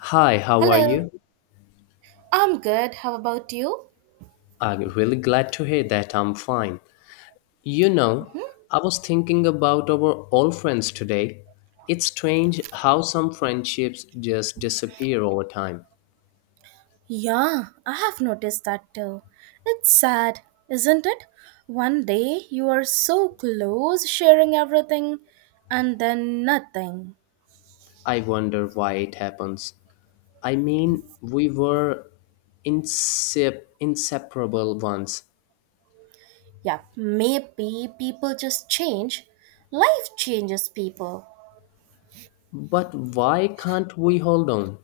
Hi, how are Hello, you? I'm good. How about you? I'm really glad to hear that I'm fine. You know, I was thinking about our old friends today. It's strange how some friendships just disappear over time. Yeah, I have noticed that too. It's sad, isn't it? One day you are so close sharing everything and then nothing. I wonder why it happens. I mean, we were inseparable once. Yeah, maybe people just change. Life changes people. But why can't we hold on?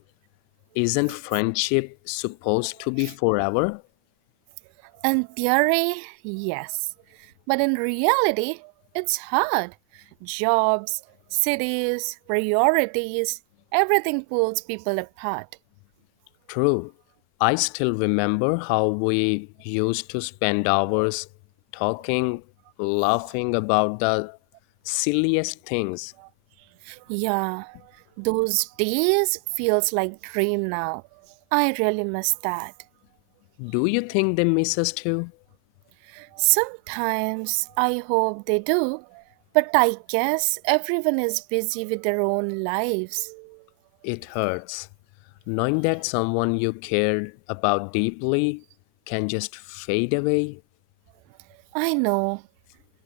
Isn't friendship supposed to be forever? In theory, yes. But in reality, it's hard. Jobs, cities, priorities, everything pulls people apart. True. I still remember how we used to spend hours talking, laughing about the silliest things. Yeah, those days feels like dream now. I really miss that. Do you think they miss us too? Sometimes I hope they do, but I guess everyone is busy with their own lives. It hurts. Knowing that someone you cared about deeply can just fade away. I know.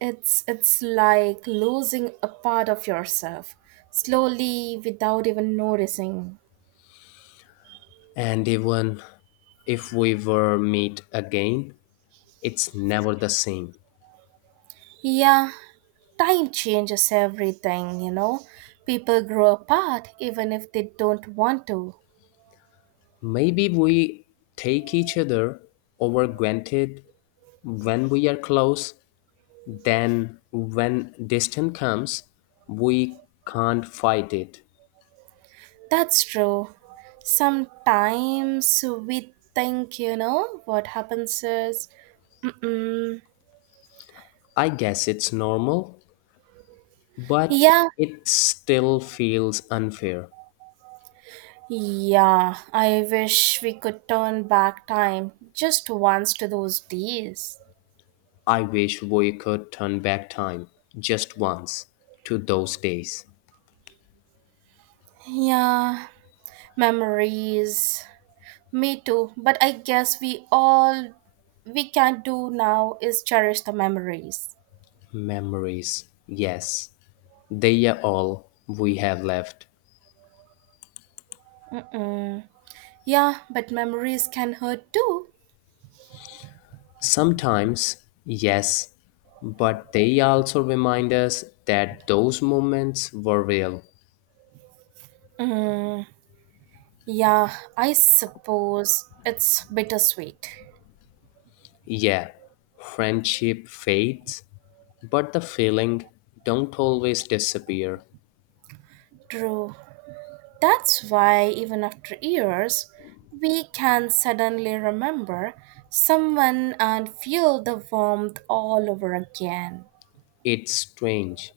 It's like losing a part of yourself slowly without even noticing. And even if we were meet again, it's never the same. Yeah, time changes everything. People grow apart even if they don't want to. Maybe we take each other over granted when we are close, then when distance comes, we can't fight it. That's true. Sometimes we think, what happens is, mm-mm. I guess it's normal, but yeah, it still feels unfair. yeah, I wish we could turn back time just once to those days. I wish we could turn back time just once to those days. Yeah, memories. Me too. But I guess we can do now is cherish the memories. Memories, yes, they are all we have left. Mm-mm. Yeah, but memories can hurt too. Sometimes, yes, but they also remind us that those moments were real. Mm. Yeah, I suppose it's bittersweet. Yeah, friendship fades, but the feeling don't always disappear. True. That's why, even after years, we can suddenly remember someone and feel the warmth all over again. It's strange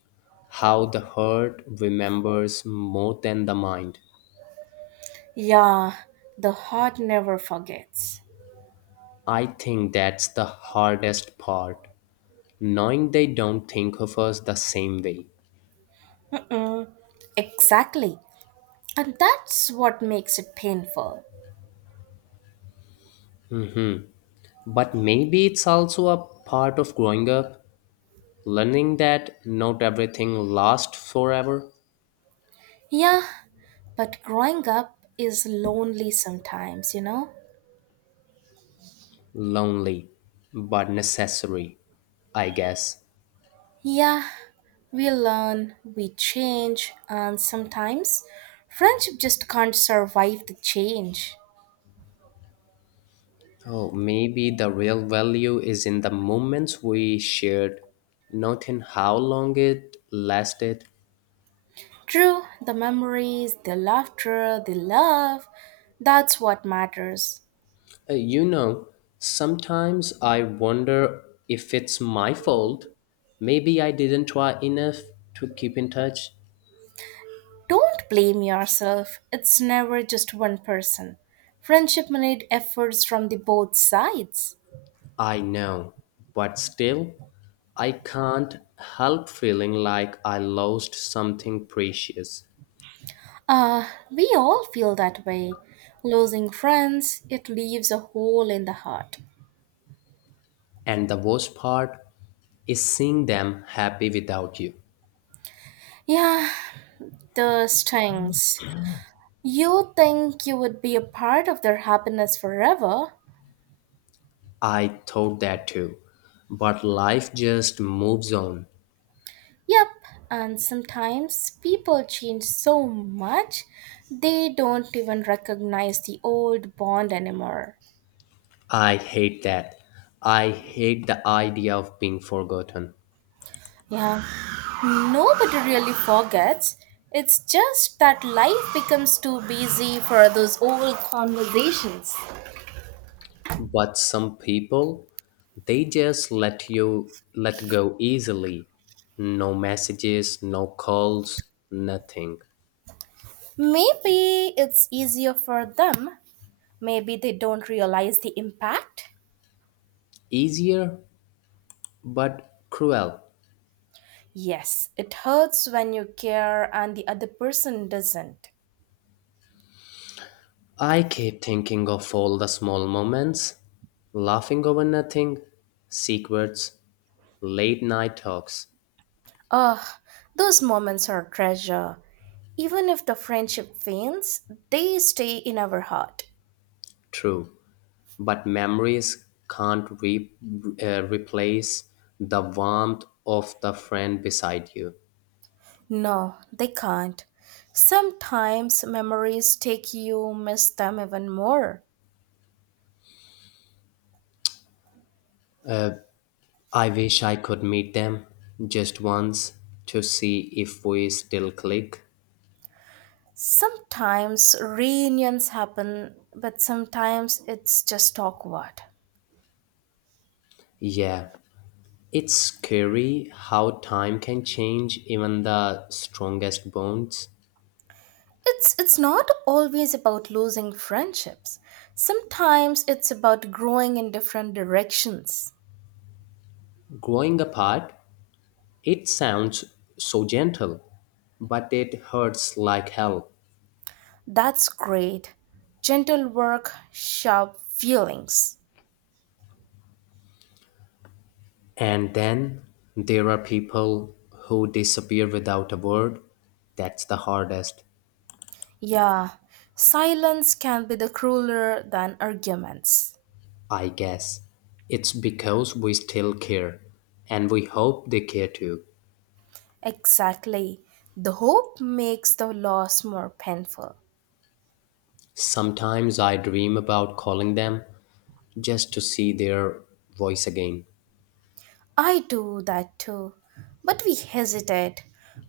how the heart remembers more than the mind. Yeah, the heart never forgets. I think that's the hardest part, knowing they don't think of us the same way. Mm, exactly. And that's what makes it painful. Mhm. But maybe it's also a part of growing up, learning that not everything lasts forever. Yeah, but growing up is lonely sometimes, you know? Lonely, but necessary, I guess. Yeah, we learn, we change, and sometimes friendship just can't survive the change. Oh, maybe the real value is in the moments we shared, not in how long it lasted. True, the memories, the laughter, the love, that's what matters. You know, sometimes I wonder if it's my fault. Maybe I didn't try enough to keep in touch. Don't blame yourself, it's never just one person. Friendship needs efforts from the both sides. I know, but still, I can't help feeling like I lost something precious. We all feel that way. Losing friends, it leaves a hole in the heart. And the worst part is seeing them happy without you. Yeah, the stings. You think you would be a part of their happiness forever? I thought that too, but life just moves on. Yep, and sometimes people change so much they don't even recognize the old bond anymore. I hate that. I hate the idea of being forgotten. Yeah, nobody really forgets. It's just that life becomes too busy for those old conversations. But some people, they just let you let go easily. No messages, no calls, nothing. Maybe it's easier for them. Maybe they don't realize the impact. Easier, but cruel. Yes, it hurts when you care and the other person doesn't. I keep thinking of all the small moments, laughing over nothing, secrets, late night talks, Ah, those moments are treasure. Even if the friendship fails, they stay in our heart. true. But memories can't replace the warmth of the friend beside you. No, they can't. Sometimes memories take you, miss them even more. I wish I could meet them just once to see if we still click. Sometimes reunions happen, but sometimes it's just awkward. Yeah, it's scary how time can change even the strongest bonds. It's not always about losing friendships. Sometimes it's about growing in different directions. Growing apart, it sounds so gentle, but it hurts like hell. That's great. Gentle work, sharp feelings. And then there are people who disappear without a word. That's the hardest, Yeah, silence can be the crueler than arguments. I guess. It's because we still care, and we hope they care too. Exactly. The hope makes the loss more painful. Sometimes I dream about calling them just to see their voice again. I do that too. But we hesitate.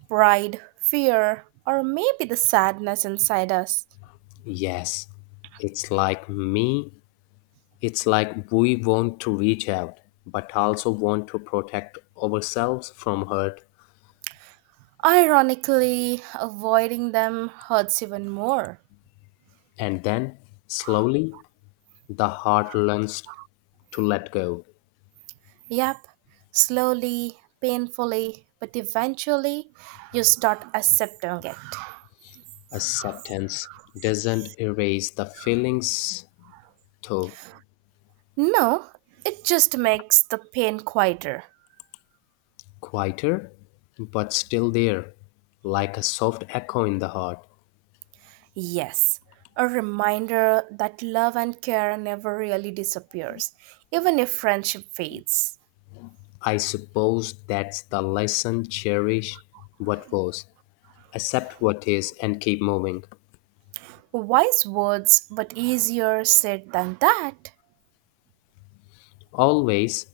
Pride, fear, or maybe the sadness inside us. Yes, it's like me. It's like we want to reach out, but also want to protect ourselves from hurt. Ironically, avoiding them hurts even more. And then, slowly, the heart learns to let go. Yep, slowly, painfully, but eventually you start accepting it. Acceptance doesn't erase the feelings, though No, it just makes the pain quieter. quieter, but still there, like a soft echo in the heart. Yes, a reminder that love and care never really disappears, even if friendship fades. I suppose that's the lesson, cherish what was, accept what is, and keep moving. Wise words, but easier said than that. Always.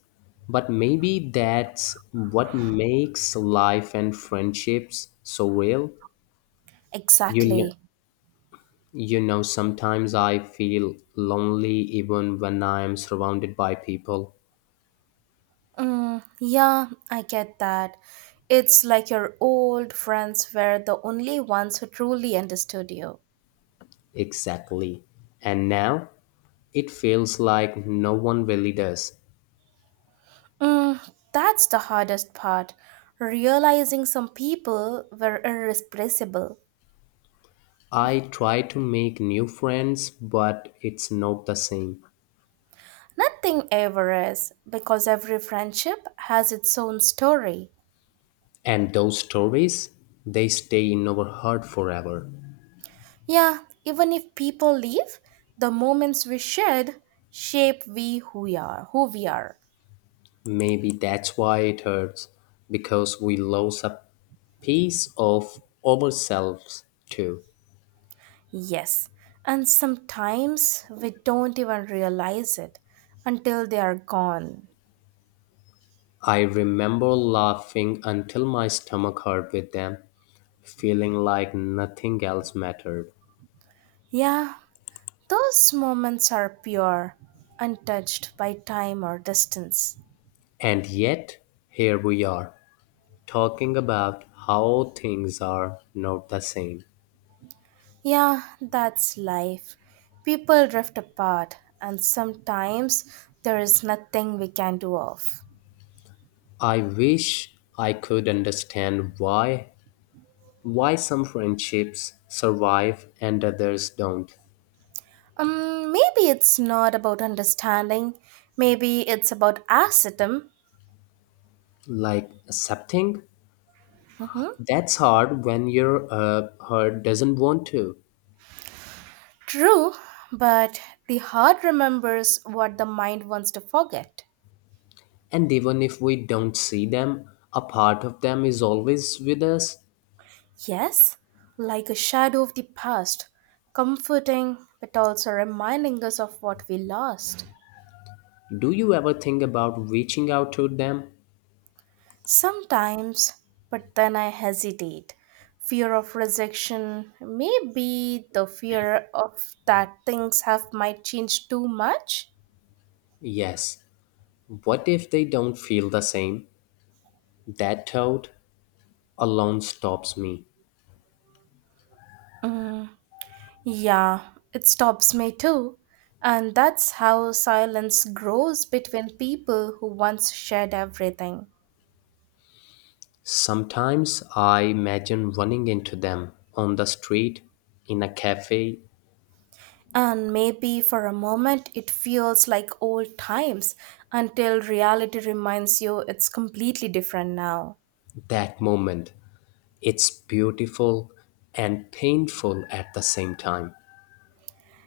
But maybe that's what makes life and friendships so real. You know, Exactly. you know, sometimes I feel lonely even when I am surrounded by people. Mm, yeah, I get that. It's like your old friends were the only ones who truly understood you. Exactly. And now it feels like no one really does. Mm, that's the hardest part. Realizing some people were irrepressible. I try to make new friends, but it's not the same. Nothing ever is, because every friendship has its own story. And those stories, they stay in our heart forever. Yeah, even if people leave, the moments we shared shape we who we are, who we are. Maybe that's why it hurts, because we lose a piece of ourselves too. Yes, and sometimes we don't even realize it until they are gone. I remember laughing until my stomach hurt with them, feeling like nothing else mattered. Yeah, those moments are pure, untouched by time or distance. And yet, here we are, talking about how things are not the same. Yeah, that's life. People drift apart, and sometimes there is nothing we can do of. I wish I could understand why some friendships survive and others don't. Maybe it's not about understanding, maybe it's about ascetism. Like accepting. That's hard when your heart doesn't want to. True, but the heart remembers what the mind wants to forget. And even if we don't see them, a part of them is always with us. Yes, like a shadow of the past, comforting but also reminding us of what we lost. Do you ever think about reaching out to them? Sometimes, but then I hesitate. Fear of rejection, maybe the fear of that things have might change too much. Yes. What if they don't feel the same? That thought alone stops me. Mm, yeah, it stops me too. And that's how silence grows between people who once shared everything. Sometimes I imagine running into them on the street, in a cafe. And maybe for a moment it feels like old times until reality reminds you it's completely different now. That moment, it's beautiful and painful at the same time.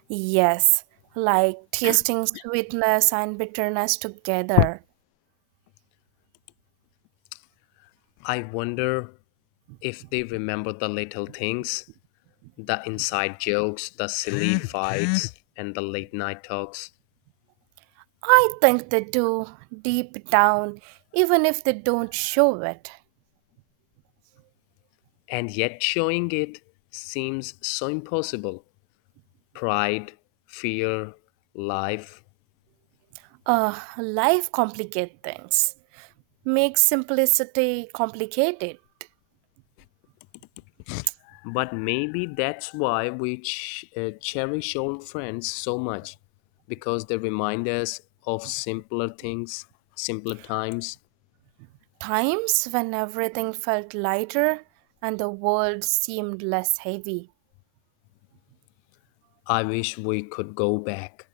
Yes, like tasting sweetness and bitterness together. I wonder if they remember the little things, the inside jokes, the silly fights, and the late night talks, I think they do, deep down, even if they don't show it. and yet showing it seems so impossible. Pride, fear, life. Life complicates things. Makes simplicity complicated. But maybe that's why we cherish old friends so much, because they remind us of simpler things, simpler times. Times when everything felt lighter and the world seemed less heavy. I wish we could go back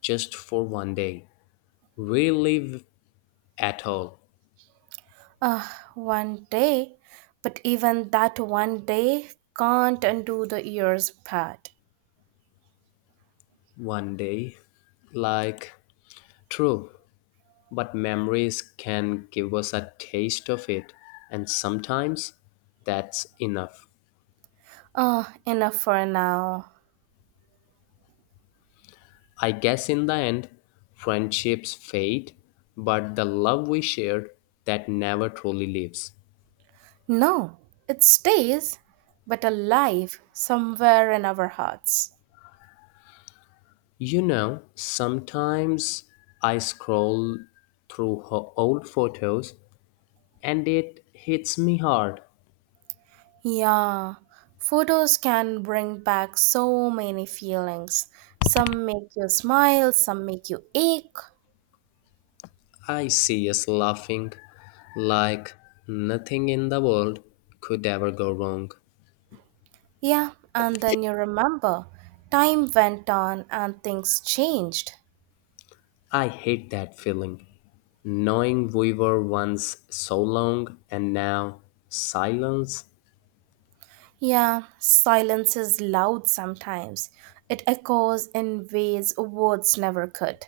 just for one day, relive at all. Ah, one day, but even that one day can't undo the years bad. One day. Like, true, but memories can give us a taste of it, and sometimes that's enough. Ah, enough for now. I guess in the end, friendships fade, but the love we shared, that never truly lives. No, it stays, but alive somewhere in our hearts. You know, sometimes I scroll through her old photos and it hits me hard. Yeah, photos can bring back so many feelings. Some make you smile, some make you ache. I see us laughing like nothing in the world could ever go wrong. Yeah, and then you remember time went on and things changed. I hate that feeling. Knowing we were once so long and now silence, Yeah, silence is loud sometimes. It echoes in ways words never could.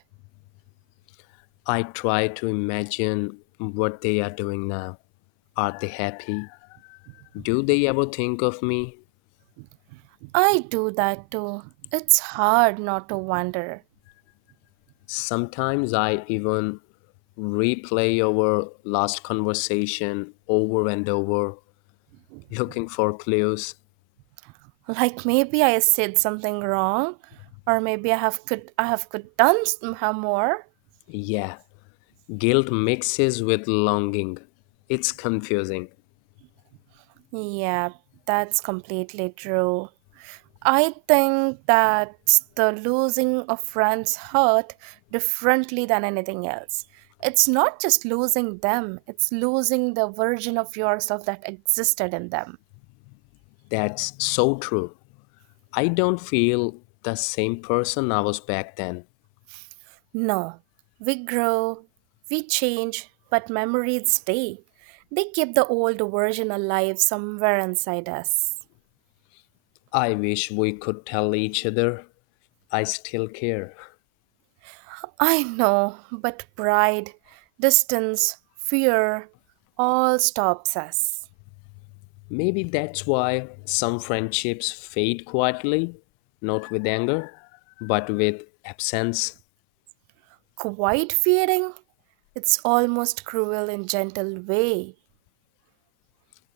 I try to imagine what they are doing now. Are they happy? Do they ever think of me? I do that too. It's hard not to wonder. Sometimes I even replay our last conversation over and over, looking for clues. Like maybe I said something wrong, or maybe I have could done some more. Yeah, guilt mixes with longing. It's confusing. Yeah, that's completely true. I think that's the losing of friends hurt differently than anything else. It's not just losing them, it's losing the version of yourself that existed in them. That's so true. I don't feel the same person I was back then. No, we grow, we change, but memories stay. They keep the old version alive somewhere inside us. I wish we could tell each other I still care. I know, but pride, distance, fear all stops us. Maybe that's why some friendships fade quietly, not with anger, but with absence. Quite fearing? It's almost cruel in gentle way.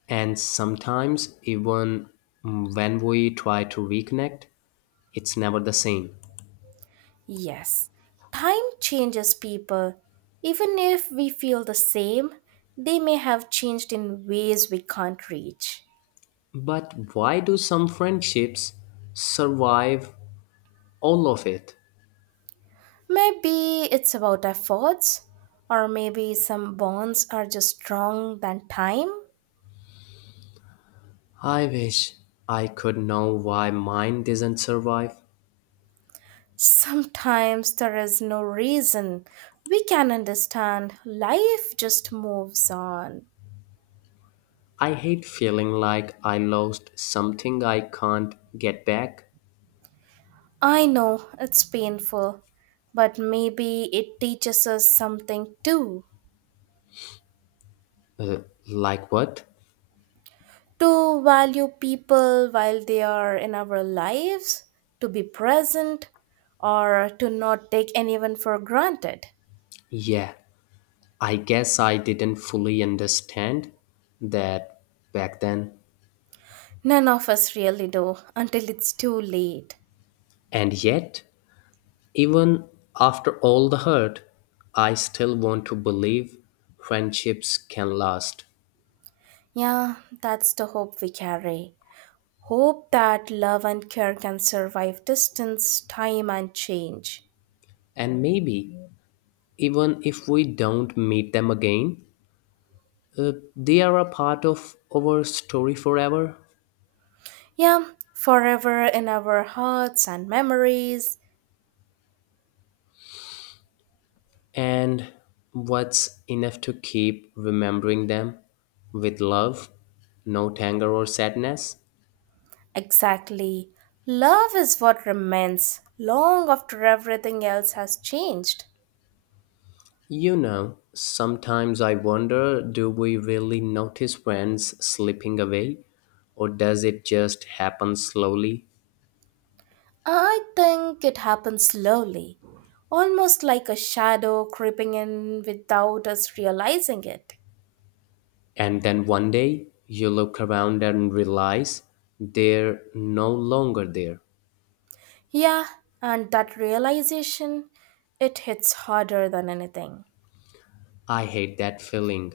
And sometimes, even when we try to reconnect, it's never the same. Yes, time changes people. Even if we feel the same, they may have changed in ways we can't reach. But why do some friendships survive all of it? Maybe it's about efforts, or maybe some bonds are just strong than time. I wish I could know why mine doesn't survive. Sometimes there is no reason. We can understand life just moves on. I hate feeling like I lost something I can't get back. I know it's painful, but maybe it teaches us something too. Uh, like what? To value people while they are in our lives, to be present, or to not take anyone for granted. Yeah, I guess I didn't fully understand that back then. None of us really do until it's too late. And yet, even after all the hurt, I still want to believe friendships can last. Yeah, that's the hope we carry. Hope that love and care can survive distance, time, and change. And maybe even if we don't meet them again. They are a part of our story forever, Yeah, forever in our hearts and memories. and what's enough to keep remembering them with love, no anger or sadness? Exactly. Love is what remains long after everything else has changed. You know, sometimes I wonder, do we really notice friends slipping away, or does it just happen slowly? I think it happens slowly, almost like a shadow creeping in without us realizing it. And then one day you look around and realize they're no longer there. Yeah, and that realization, it hits harder than anything. I hate that feeling.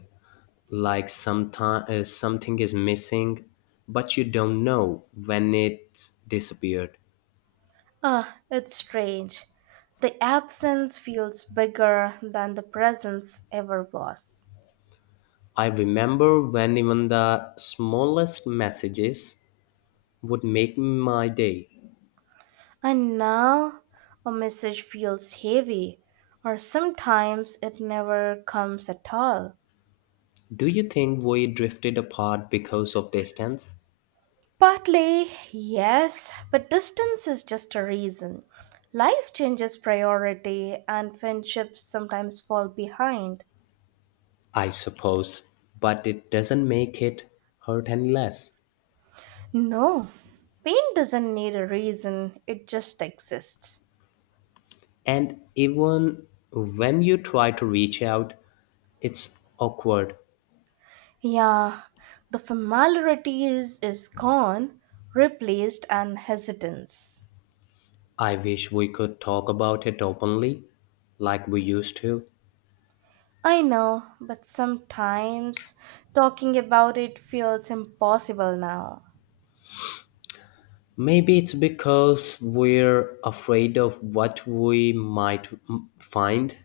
Like sometime, something is missing, but you don't know when it's disappeared. Ah, it's strange. The absence feels bigger than the presence ever was. I remember when even the smallest messages would make my day. And now a message feels heavy, or sometimes it never comes at all. Do you think we drifted apart because of distance? Partly, yes, but distance is just a reason. Life changes priority, and friendships sometimes fall behind. I suppose, but it doesn't make it hurt any less. No, pain doesn't need a reason, it just exists. And even when you try to reach out, it's awkward. Yeah, the familiarity is gone, replaced and hesitance. I wish we could talk about it openly, like we used to. I know, but sometimes talking about it feels impossible now. Maybe it's because we're afraid of what we might find.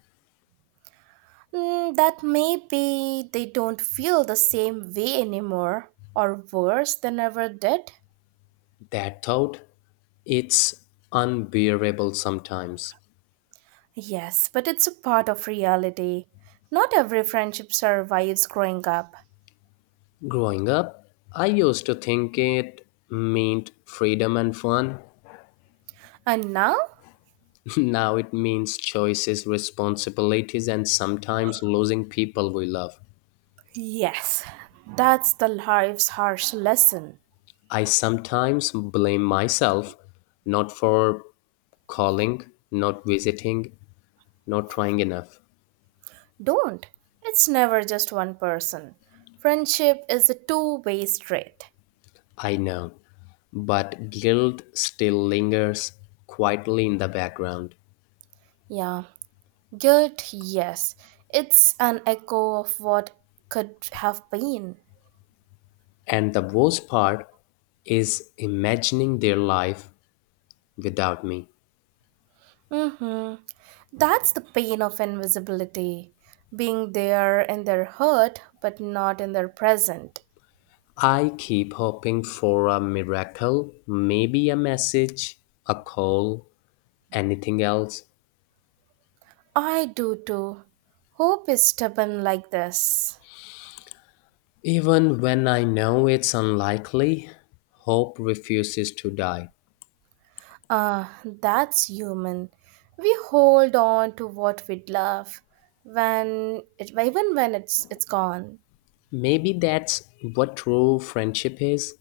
Mm, that maybe they don't feel the same way anymore, or worse than ever did. That thought, it's unbearable sometimes. Yes, but it's a part of reality. Not every friendship survives growing up. Growing up, I used to think it meant freedom and fun. And now? Now it means choices, responsibilities, and sometimes losing people we love. Yes, that's the life's harsh lesson. I sometimes blame myself, not for calling, not visiting, not trying enough. Don't. It's never just one person. Friendship is a two-way street. I know. But guilt still lingers quietly in the background. Yeah. Guilt, yes. It's an echo of what could have been. And the worst part is imagining their life without me. Mm-hmm. That's the pain of invisibility. Being there in their hurt, but not in their present. I keep hoping for a miracle, maybe a message, a call, anything else. I do too. Hope is stubborn like this. Even when I know it's unlikely, hope refuses to die. Ah, that's human. We hold on to what we love even when it's gone. Maybe that's what true friendship is.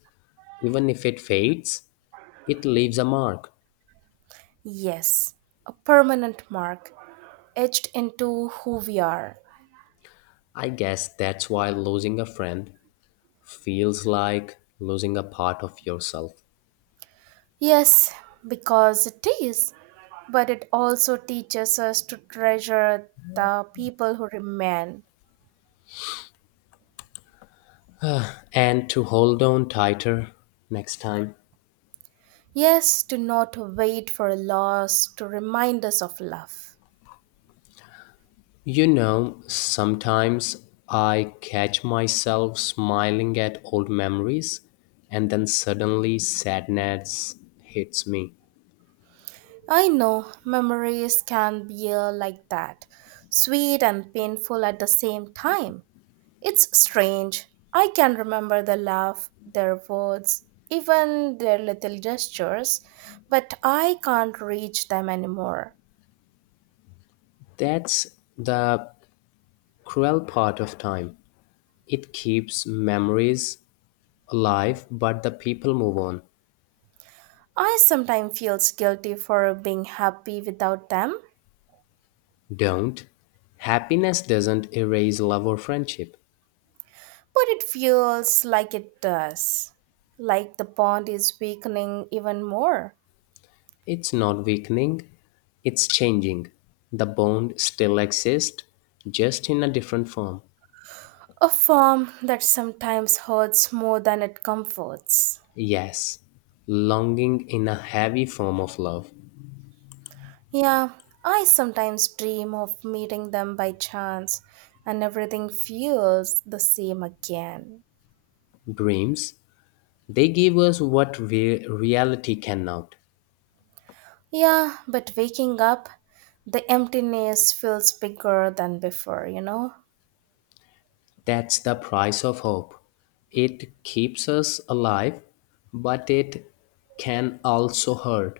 Even if it fades, it leaves a mark. Yes, a permanent mark etched into who we are. I guess that's why losing a friend feels like losing a part of yourself. Yes, because it is, but it also teaches us to treasure the people who remain. And to hold on tighter next time. Yes, to not wait for a loss to remind us of love. You know, sometimes I catch myself smiling at old memories, and then suddenly sadness hits me. I know memories can be like that, sweet and painful at the same time. It's strange. I can remember their laugh, their words, even their little gestures, but I can't reach them anymore. That's the cruel part of time. It keeps memories alive, but the people move on, I sometimes feels guilty for being happy without them, don't. Happiness doesn't erase love or friendship. but it feels like it does. Like the bond is weakening even more. It's not weakening, it's changing. The bond still exists, just in a different form. A form that sometimes hurts more than it comforts. Yes, longing in a heavy form of love. Yeah, I sometimes dream of meeting them by chance, and everything feels the same again. Dreams, they give us what reality cannot. Yeah, but waking up, the emptiness feels bigger than before, you know? That's the price of hope. It keeps us alive, but it can also hurt.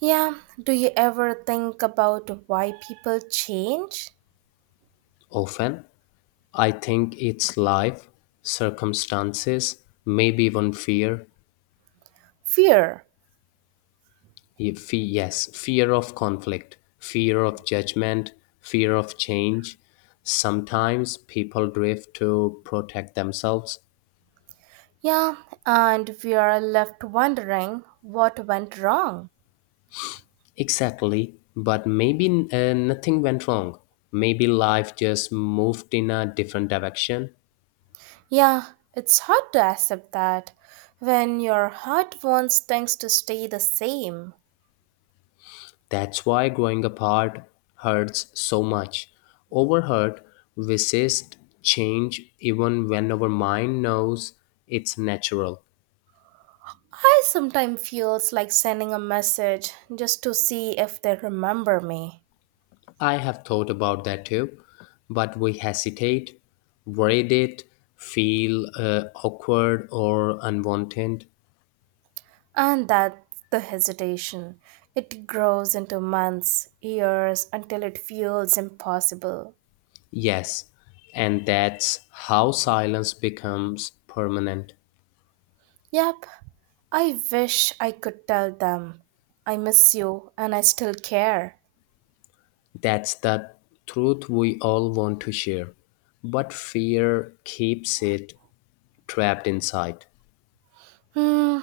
Yeah, do you ever think about why people change? Often, I think it's life, circumstances, maybe even fear. Fear. Yes, fear of conflict, fear of judgment, fear of change. Sometimes people drift to protect themselves. Yeah, and we are left wondering what went wrong. Exactly, but maybe nothing went wrong. Maybe life just moved in a different direction. Yeah, it's hard to accept that when your heart wants things to stay the same. That's why growing apart hurts so much. Overhurt, resist change even when our mind knows it's natural. I sometimes feels like sending a message just to see if they remember me. I have thought about that too, but we hesitate, dread it, feel awkward or unwanted. And that's the hesitation. It grows into months, years until it feels impossible. Yes, and that's how silence becomes permanent. Yep, I wish I could tell them I miss you and I still care. That's the truth we all want to share, but fear keeps it trapped inside. Hmm,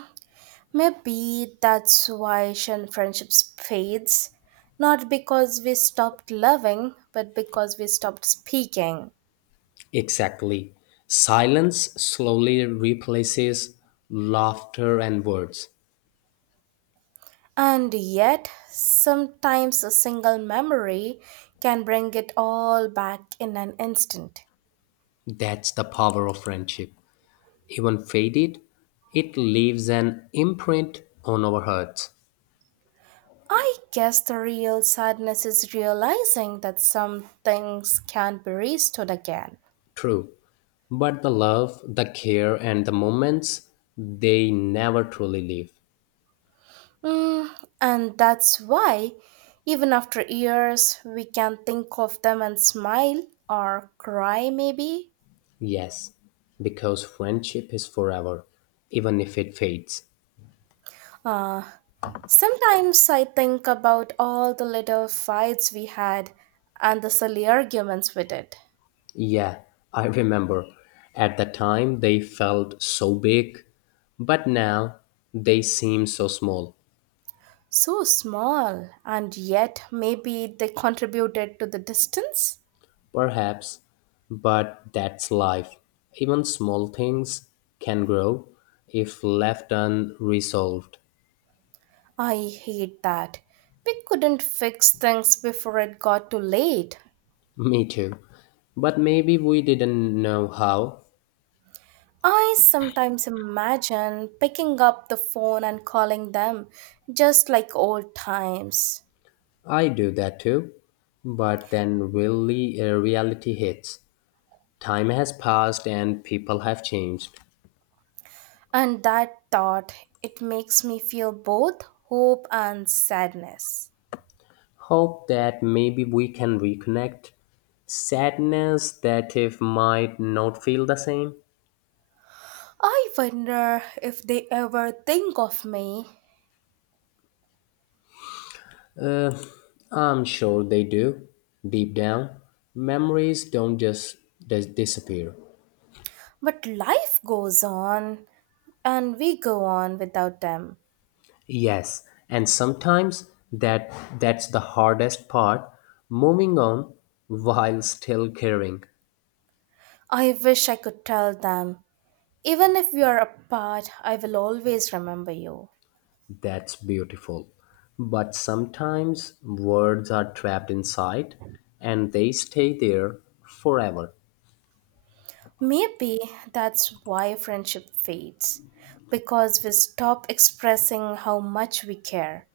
Maybe that's why Asian friendships fades, not because we stopped loving, but because we stopped speaking. Exactly. Silence slowly replaces laughter and words. And yet, sometimes a single memory can bring it all back in an instant. That's the power of friendship. Even faded, it leaves an imprint on our hearts. I guess the real sadness is realizing that some things can't be restored again. True. But the love, the care, and the moments, they never truly leave. Mm, and that's why, even after years, we can think of them and smile or cry, maybe. Yes, because friendship is forever, even if it fades. Uh, Sometimes I think about all the little fights we had and the silly arguments we did. Yeah, I remember. At the time, they felt so big, but now they seem so small. So small, and yet maybe they contributed to the distance? Perhaps, but that's life. Even small things can grow if left unresolved. I hate that. We couldn't fix things before it got too late. Me too. But maybe we didn't know how. I sometimes imagine picking up the phone and calling them just like old times. I do that too. But then really reality hits. Time has passed and people have changed. And that thought, it makes me feel both hope and sadness. Hope that maybe we can reconnect. Sadness that if might not feel the same. I wonder if they ever think of me. Uh, I'm sure they do. Deep down, memories don't just disappear. But life goes on, and we go on without them. Yes, and sometimes that's the hardest part, moving on while still caring. I wish I could tell them, even if we are apart, I will always remember you. That's beautiful. But sometimes words are trapped inside and they stay there forever. Maybe that's why friendship fades, because we stop expressing how much we care.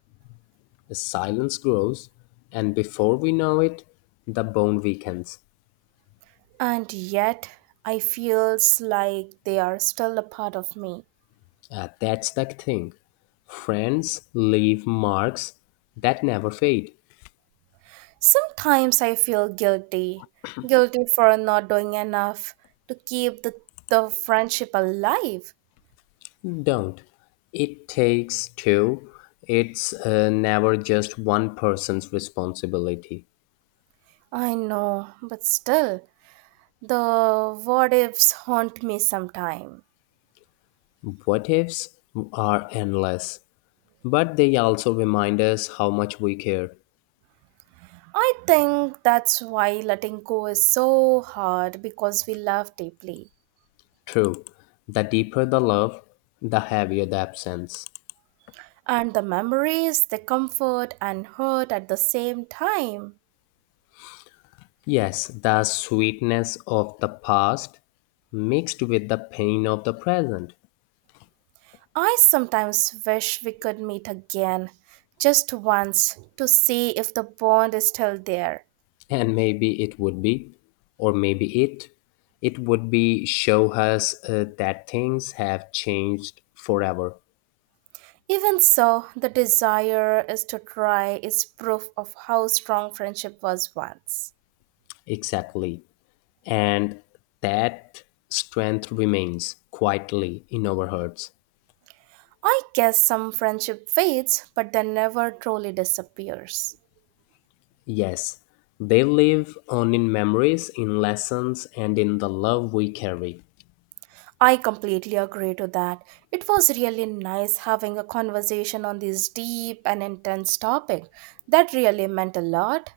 The silence grows, and before we know it, the bone weakens. And yet, I feels like they are still a part of me. That's the thing. Friends leave marks that never fade. Sometimes I feel guilty, guilty for not doing enough to keep the friendship alive. Don't. It takes two. It's never just one person's responsibility. I know, but still, the what ifs haunt me sometime. What ifs are endless, but they also remind us how much we care. I think that's why letting go is so hard because we love deeply. True. The deeper the love, the heavier the absence. And the memories, the comfort and hurt at the same time. Yes, the sweetness of the past mixed with the pain of the present. I sometimes wish we could meet again, just once, to see if the bond is still there. And maybe it would be, or maybe it would be show us that things have changed forever. Even so, the desire is to try is proof of how strong friendship was once. Exactly, and that strength remains quietly in our hearts. I guess some friendship fades, but then never truly disappears. Yes, they live on in memories, in lessons, and in the love we carry. I completely agree to that. It was really nice having a conversation on this deep and intense topic. That really meant a lot.